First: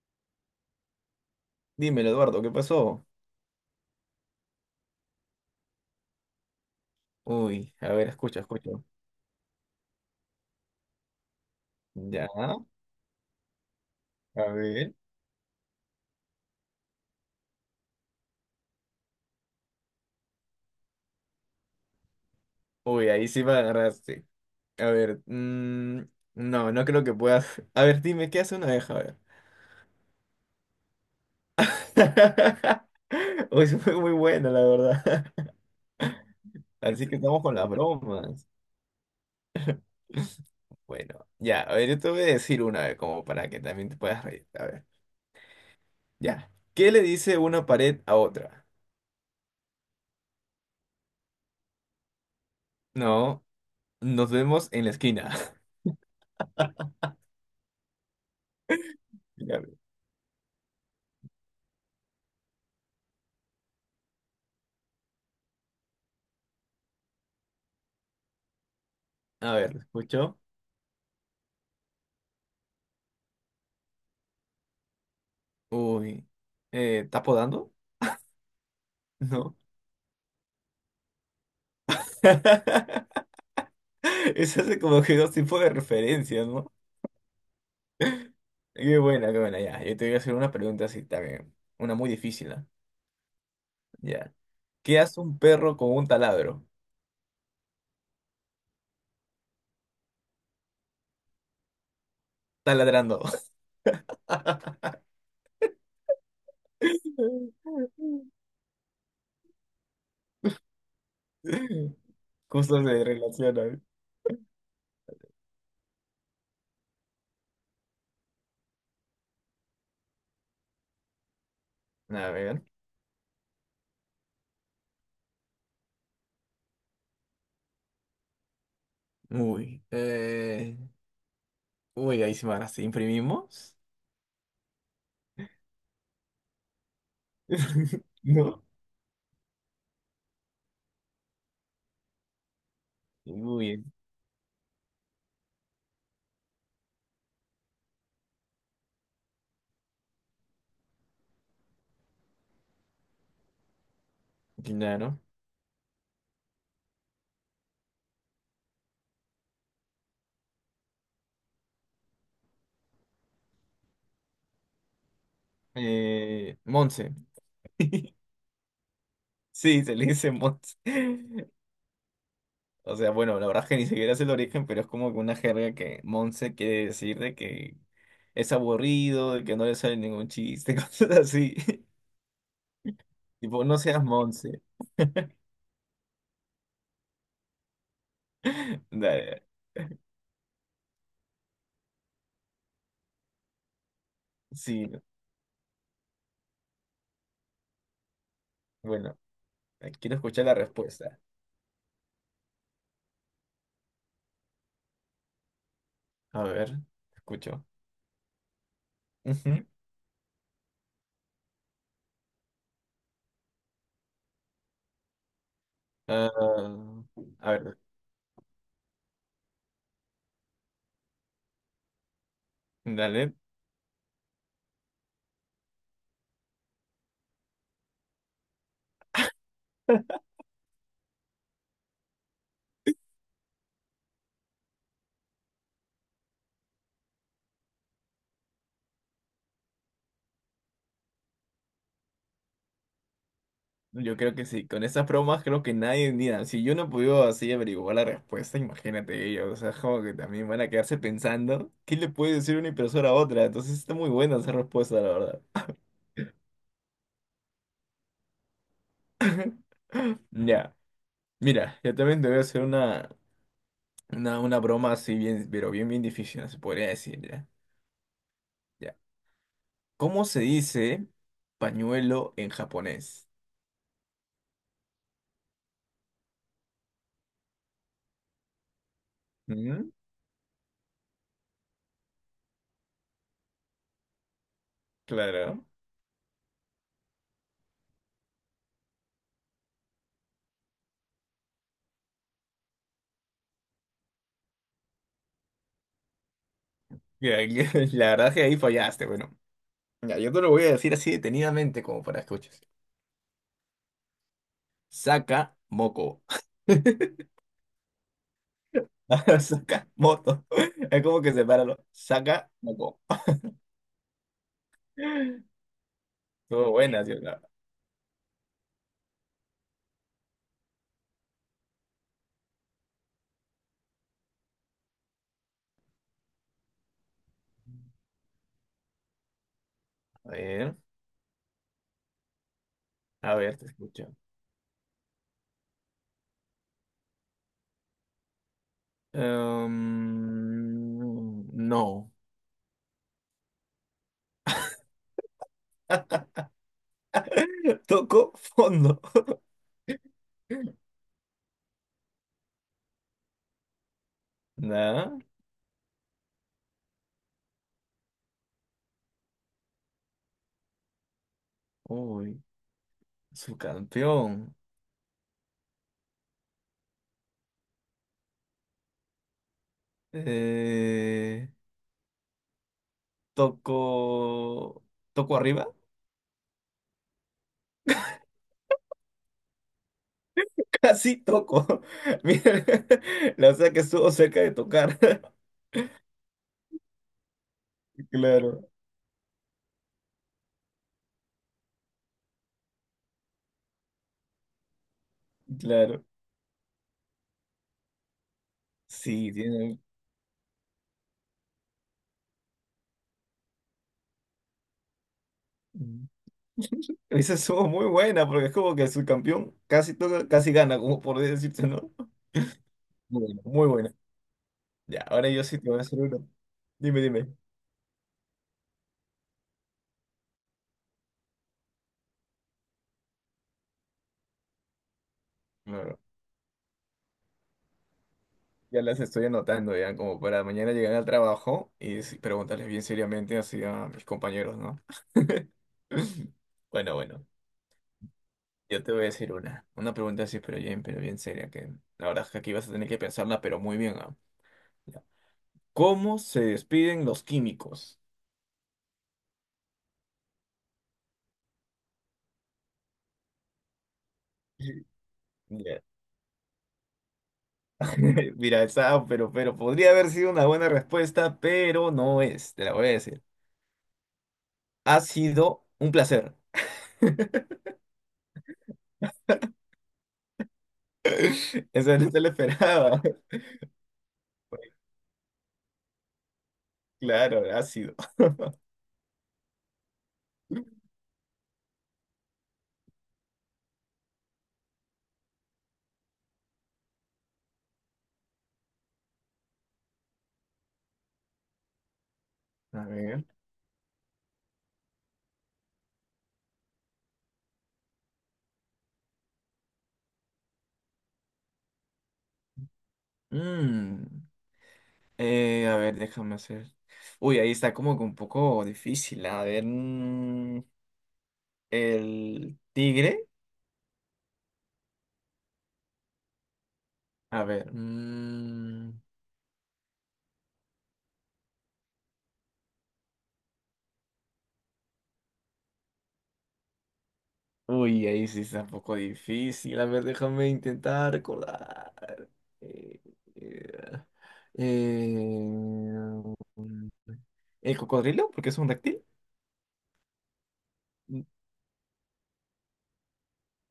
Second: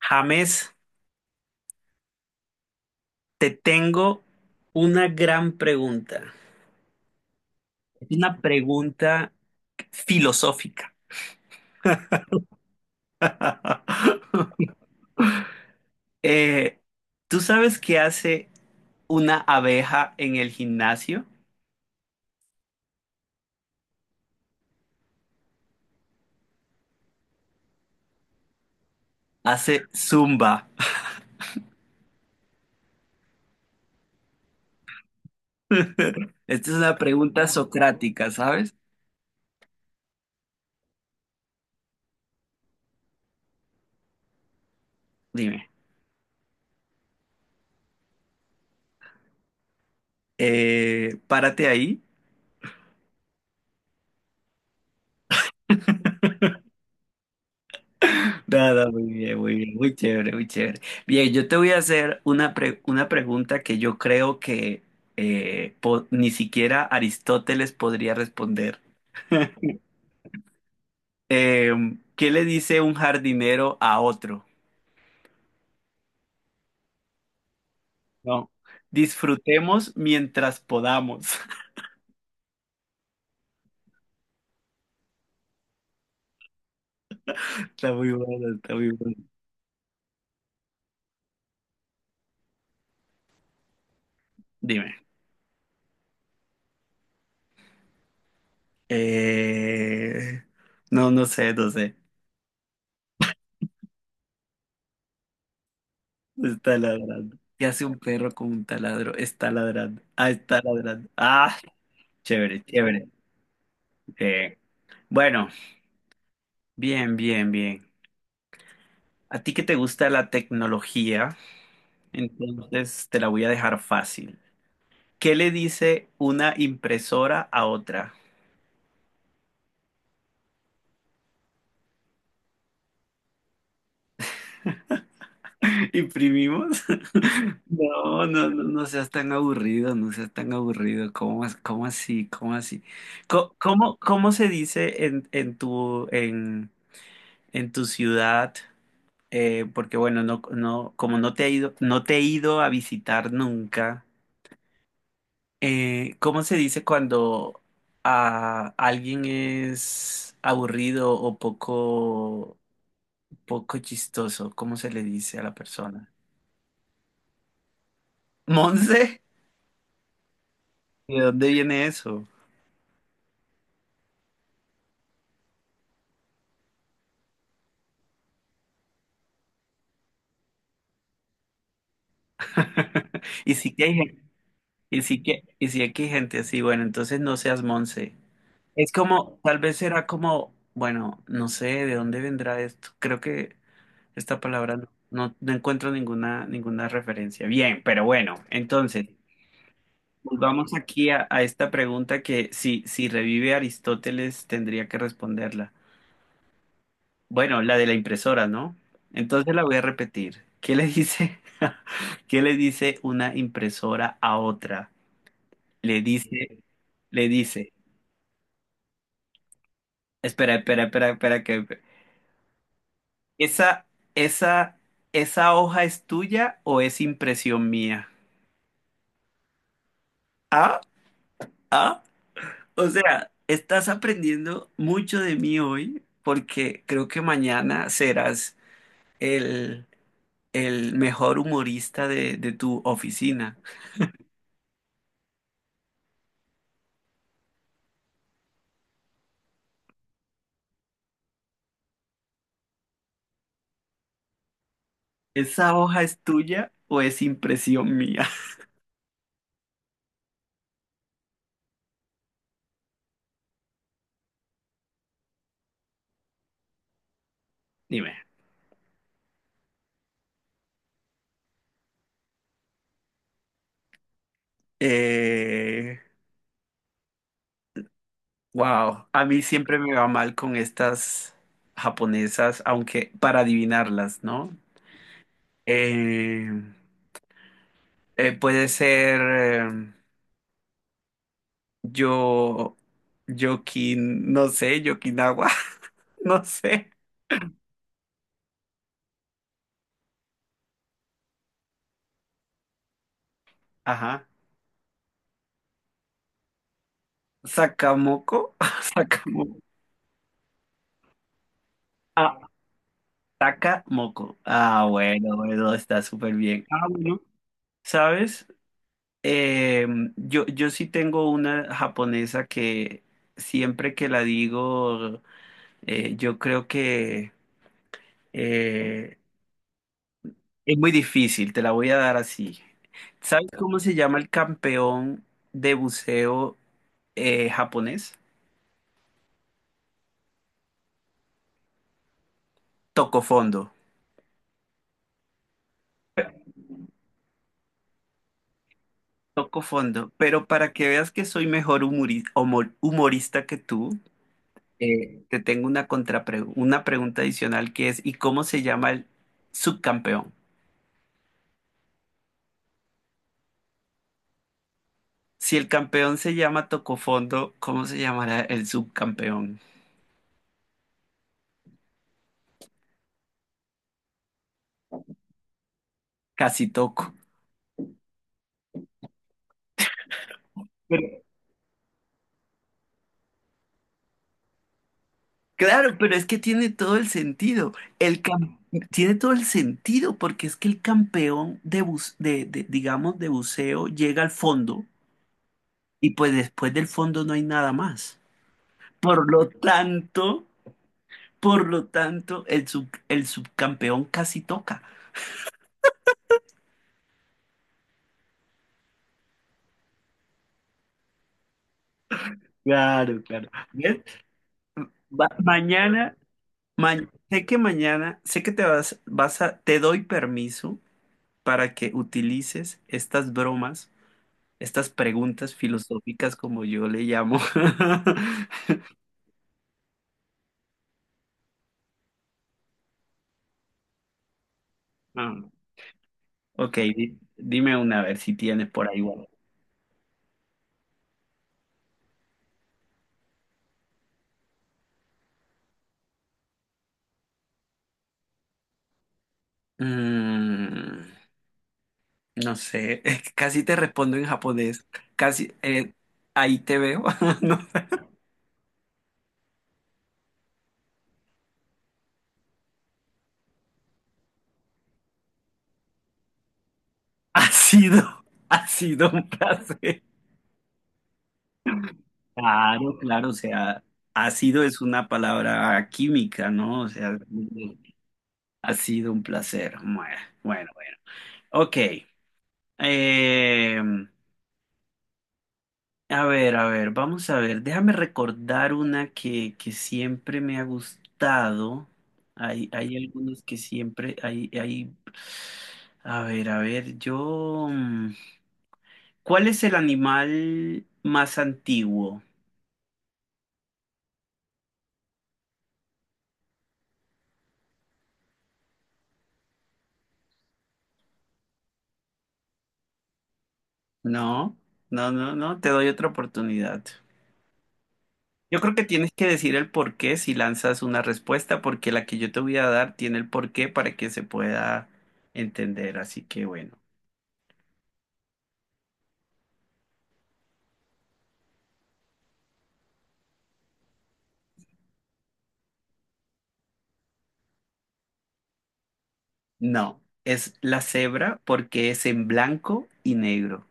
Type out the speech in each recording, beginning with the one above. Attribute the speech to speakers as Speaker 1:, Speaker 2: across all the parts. Speaker 1: James,
Speaker 2: Dímelo, Eduardo, ¿qué pasó?
Speaker 1: te tengo una gran pregunta.
Speaker 2: Uy, a
Speaker 1: Es
Speaker 2: ver,
Speaker 1: una
Speaker 2: escucha, escucha.
Speaker 1: pregunta filosófica.
Speaker 2: Ya, a ver.
Speaker 1: Eh, ¿Tú sabes qué hace una abeja en el gimnasio?
Speaker 2: Uy, ahí sí me agarraste. A ver, no creo que puedas. A ver, dime, ¿qué hace una abeja? A ver.
Speaker 1: Hace zumba.
Speaker 2: Uy, eso fue muy buena, la verdad.
Speaker 1: Esta es una
Speaker 2: Así que estamos
Speaker 1: pregunta
Speaker 2: con las
Speaker 1: socrática,
Speaker 2: bromas.
Speaker 1: ¿sabes?
Speaker 2: Bueno, ya, a ver, yo te voy a decir una vez, como para que también te puedas reír. A ver,
Speaker 1: Dime.
Speaker 2: ya. ¿Qué le dice una pared a otra?
Speaker 1: Párate ahí.
Speaker 2: No, nos vemos en la esquina.
Speaker 1: Nada, muy bien, muy
Speaker 2: Ya,
Speaker 1: bien, muy chévere, muy chévere. Bien, yo te voy a hacer una pregunta que yo creo que ni siquiera Aristóteles podría responder.
Speaker 2: a ver, ¿lo escucho?
Speaker 1: Eh, ¿Qué le dice un jardinero a otro?
Speaker 2: Uy, ¿estás podando?
Speaker 1: No.
Speaker 2: ¿No?
Speaker 1: Disfrutemos mientras podamos.
Speaker 2: Eso hace como que dos tipos de referencias, ¿no?
Speaker 1: Está muy bueno, está muy bueno.
Speaker 2: Qué buena, ya. Yo te voy a hacer una pregunta así también. Una muy difícil, ¿ah? Ya.
Speaker 1: Dime.
Speaker 2: ¿Qué hace un perro con un taladro?
Speaker 1: Eh, no, no sé, no sé.
Speaker 2: Taladrando.
Speaker 1: Está ladrando. ¿Qué hace un perro con un taladro? Está ladrando. Ah, está ladrando. Ah, chévere,
Speaker 2: Justo se
Speaker 1: chévere.
Speaker 2: relaciona, ¿eh?
Speaker 1: Eh, bueno, Bien, bien, bien. A ti que te gusta la tecnología,
Speaker 2: A ver.
Speaker 1: entonces te la voy a dejar fácil. ¿Qué le dice una impresora a otra?
Speaker 2: Uy. eh, Uy, ahí sí me agarraste. ¿Imprimimos?
Speaker 1: ¿Imprimimos? No, no, no,
Speaker 2: ¿No?
Speaker 1: no seas tan aburrido, no seas tan aburrido. ¿Cómo, cómo así? ¿Cómo así?
Speaker 2: Uy,
Speaker 1: ¿Cómo, cómo se dice en tu ciudad? Porque bueno, no, no, como no te he ido, no te he ido a visitar nunca.
Speaker 2: claro.
Speaker 1: ¿Cómo se dice cuando a alguien es aburrido o poco chistoso? ¿Cómo se le dice a la persona?
Speaker 2: Monse.
Speaker 1: ¿Monse?
Speaker 2: Sí, se le dice Monse.
Speaker 1: ¿De dónde viene eso?
Speaker 2: O sea, bueno, la verdad es que ni siquiera es el origen, pero es como que una jerga que Monse quiere decir de que es aburrido, de que no le sale ningún chiste, cosas así.
Speaker 1: Y
Speaker 2: Tipo,
Speaker 1: sí
Speaker 2: no
Speaker 1: que hay
Speaker 2: seas
Speaker 1: gente,
Speaker 2: Monse.
Speaker 1: y sí que hay gente así, bueno, entonces no seas Monse. Es como,
Speaker 2: Dale,
Speaker 1: tal vez será como, bueno, no sé de dónde vendrá esto. Creo que esta palabra
Speaker 2: sí,
Speaker 1: no, no, no encuentro ninguna, ninguna referencia. Bien, pero bueno, entonces.
Speaker 2: bueno, quiero escuchar la
Speaker 1: Volvamos aquí
Speaker 2: respuesta.
Speaker 1: a esta pregunta que si revive Aristóteles tendría que responderla.
Speaker 2: A ver,
Speaker 1: Bueno,
Speaker 2: escucho.
Speaker 1: la de la impresora, ¿no? Entonces la
Speaker 2: Ujú.
Speaker 1: voy a repetir. ¿Qué le dice? ¿Qué le dice una impresora a otra? Le dice,
Speaker 2: Ah,
Speaker 1: le
Speaker 2: a
Speaker 1: dice,
Speaker 2: ver,
Speaker 1: Espera, espera, espera, espera, que
Speaker 2: dale.
Speaker 1: esa, esa, ¿esa hoja es tuya o es impresión mía? Ah, ah, o sea, estás aprendiendo mucho de mí hoy porque creo que mañana serás el, el mejor humorista de tu oficina.
Speaker 2: Yo creo que sí, con esas bromas creo que nadie, mira, si yo no pude así averiguar la respuesta, imagínate ellos, o sea, como que también van a quedarse pensando, ¿qué le puede decir una impresora a otra? Entonces está muy buena esa respuesta, la verdad.
Speaker 1: ¿Esa hoja es tuya o es impresión mía?
Speaker 2: Ya, mira, yo también te voy a hacer una broma así bien, pero bien, bien difícil, se podría decir, ya.
Speaker 1: Dime.
Speaker 2: Ya. ¿Cómo se dice pañuelo en japonés?
Speaker 1: Eh, wow, a mí siempre
Speaker 2: ¿Mm?
Speaker 1: me va mal con estas japonesas, aunque para adivinarlas, ¿no?
Speaker 2: Claro.
Speaker 1: Eh, Puede ser eh, yo, Yokin, no sé, Yokinawa, no sé.
Speaker 2: Ya, la verdad es que ahí fallaste, bueno. Ya, yo te lo voy a decir así detenidamente como para escuchar.
Speaker 1: Ajá.
Speaker 2: Saca moco.
Speaker 1: Sakamoko, Sakamoko.
Speaker 2: Saca moto. Es como que sepáralo.
Speaker 1: Ah,
Speaker 2: Saca moco.
Speaker 1: Taca moco. Ah, bueno, bueno, está súper bien.
Speaker 2: Estuvo
Speaker 1: Ah,
Speaker 2: buena, sí,
Speaker 1: bueno.
Speaker 2: la-
Speaker 1: ¿Sabes? Eh, yo sí tengo una japonesa que siempre que la digo, yo creo que eh,
Speaker 2: A ver,
Speaker 1: es muy difícil, te la voy a dar así.
Speaker 2: a
Speaker 1: ¿Sabes
Speaker 2: ver, te
Speaker 1: cómo se
Speaker 2: escucho.
Speaker 1: llama el campeón de buceo japonés?
Speaker 2: Em, no.
Speaker 1: Toco fondo.
Speaker 2: Tocó fondo.
Speaker 1: Toco fondo. Pero para que veas que soy mejor humorista que tú.
Speaker 2: Nada.
Speaker 1: Te tengo una una pregunta adicional que es, ¿y cómo se llama el subcampeón?
Speaker 2: Uy, su campeón.
Speaker 1: Si el campeón se llama Tocofondo, ¿cómo se llamará el subcampeón?
Speaker 2: Eh, toco. ¿Toco arriba?
Speaker 1: Casi Toco.
Speaker 2: Casi
Speaker 1: Pero-
Speaker 2: toco. Mira, la verdad que estuvo cerca de tocar.
Speaker 1: claro, pero es que tiene todo el sentido. El cam-
Speaker 2: Claro,
Speaker 1: Tiene todo el sentido porque es que el campeón de, bus- de, digamos, de buceo llega al fondo
Speaker 2: claro.
Speaker 1: y pues después del fondo no hay nada más. Por
Speaker 2: Sí,
Speaker 1: lo
Speaker 2: tiene.
Speaker 1: tanto, por lo tanto, el subcampeón casi toca.
Speaker 2: Mm. Esa estuvo muy buena porque es como que el subcampeón casi toca, casi gana, como por decirte, ¿no? Muy
Speaker 1: Claro,
Speaker 2: buena,
Speaker 1: claro.
Speaker 2: muy buena.
Speaker 1: ¿Ves?
Speaker 2: Ya,
Speaker 1: Va-
Speaker 2: ahora yo sí te voy a hacer
Speaker 1: mañana,
Speaker 2: uno.
Speaker 1: ma-
Speaker 2: Dime, dime.
Speaker 1: Sé que mañana, sé que vas a, te doy permiso para que utilices estas bromas, estas preguntas
Speaker 2: No, no,
Speaker 1: filosóficas como yo le llamo.
Speaker 2: Ya las estoy anotando, ya, como para mañana llegar al trabajo y sí, preguntarles bien seriamente así a mis compañeros, ¿no?
Speaker 1: Ah, ok,
Speaker 2: Bueno, bueno.
Speaker 1: dime una, a ver si tienes
Speaker 2: Yo
Speaker 1: por
Speaker 2: te
Speaker 1: ahí.
Speaker 2: voy a
Speaker 1: Una.
Speaker 2: decir una. Una pregunta así, pero bien seria, que la verdad es que aquí vas a tener que pensarla, pero muy bien, ¿ah? Ya. ¿Cómo se despiden los químicos?
Speaker 1: Mm, no sé, es que casi te respondo en japonés. Casi,
Speaker 2: Ya.
Speaker 1: ahí te veo. No,
Speaker 2: Mira, esa, pero podría haber sido una buena respuesta, pero no es, te la voy a decir. Ha sido un placer.
Speaker 1: ha sido, ha sido un placer.
Speaker 2: Eso no te lo
Speaker 1: Claro,
Speaker 2: esperaba.
Speaker 1: claro, o sea, ácido es una palabra química, ¿no? O sea,
Speaker 2: Claro, ha sido.
Speaker 1: ha sido un placer. Bueno, bueno, bueno. Ok. Eh, a ver, a ver, vamos a ver. Déjame recordar una que siempre me ha gustado. Hay,
Speaker 2: A
Speaker 1: hay
Speaker 2: ver.
Speaker 1: algunos que siempre, hay... a ver, ¿cuál es el animal más antiguo?
Speaker 2: Mm, a ver, déjame hacer. Uy, ahí está como que un poco difícil. A ver, el tigre.
Speaker 1: No, no, no, no, te doy otra oportunidad.
Speaker 2: A ver.
Speaker 1: Yo creo que tienes que decir el por qué si lanzas una respuesta, porque la que yo te voy a dar tiene el por qué para que se pueda entender. Así que bueno,
Speaker 2: Uy, ahí sí está un poco difícil. A ver, déjame intentar recordar. Eh, eh, eh, ¿El cocodrilo? Porque es un reptil.
Speaker 1: no, es la cebra porque es en blanco y negro.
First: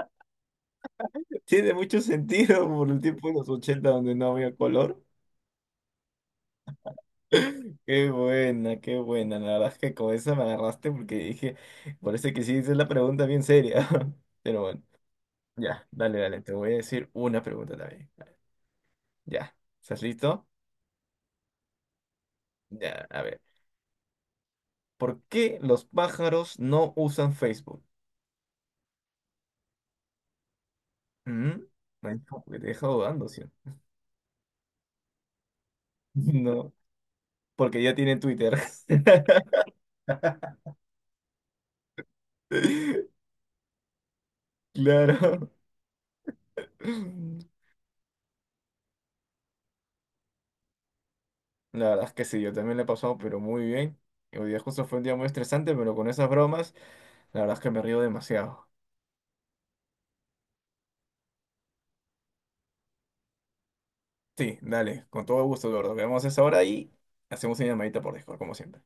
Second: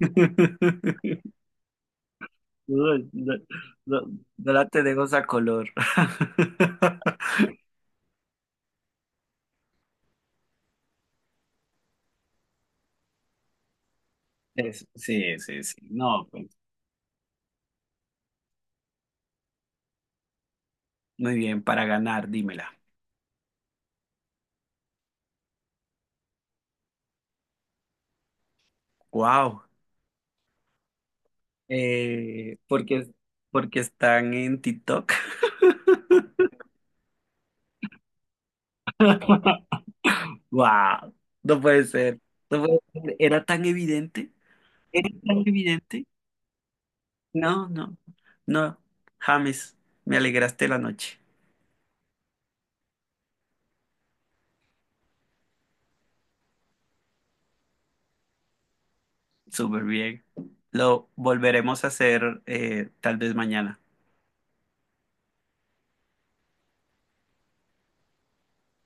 Speaker 2: Tiene mucho sentido por
Speaker 1: No,
Speaker 2: el tiempo
Speaker 1: no,
Speaker 2: de los ochenta
Speaker 1: no,
Speaker 2: donde no
Speaker 1: no
Speaker 2: había
Speaker 1: la
Speaker 2: color.
Speaker 1: tenemos a color.
Speaker 2: Qué buena, qué buena. La verdad es que con esa me agarraste porque dije, parece que sí, esa es la pregunta bien seria. Pero bueno,
Speaker 1: Es- sí, sí, sí.
Speaker 2: ya, dale,
Speaker 1: No,
Speaker 2: dale,
Speaker 1: pues,
Speaker 2: te voy a decir una pregunta también. Ya, ¿estás listo?
Speaker 1: muy bien, para ganar, dímela.
Speaker 2: Ya, a ver. ¿Por qué los pájaros no usan Facebook?
Speaker 1: Wow.
Speaker 2: ¿Mm? Me deja
Speaker 1: Eh,
Speaker 2: me deja
Speaker 1: porque,
Speaker 2: dudando, ¿sí?
Speaker 1: Porque están en TikTok.
Speaker 2: No, porque ya tienen Twitter.
Speaker 1: Wow, no puede ser, no puede ser. Era tan evidente, era tan
Speaker 2: Claro.
Speaker 1: evidente. No, no, no. James, me alegraste la noche.
Speaker 2: La verdad es que sí, yo también le he pasado, pero muy bien. Y hoy día justo fue un día muy estresante, pero con esas bromas, la verdad es que me río demasiado.
Speaker 1: Súper bien. Lo volveremos a hacer tal vez mañana.
Speaker 2: Sí, dale, con todo gusto, Eduardo. Quedamos a esa hora y hacemos una llamadita por Discord, como siempre.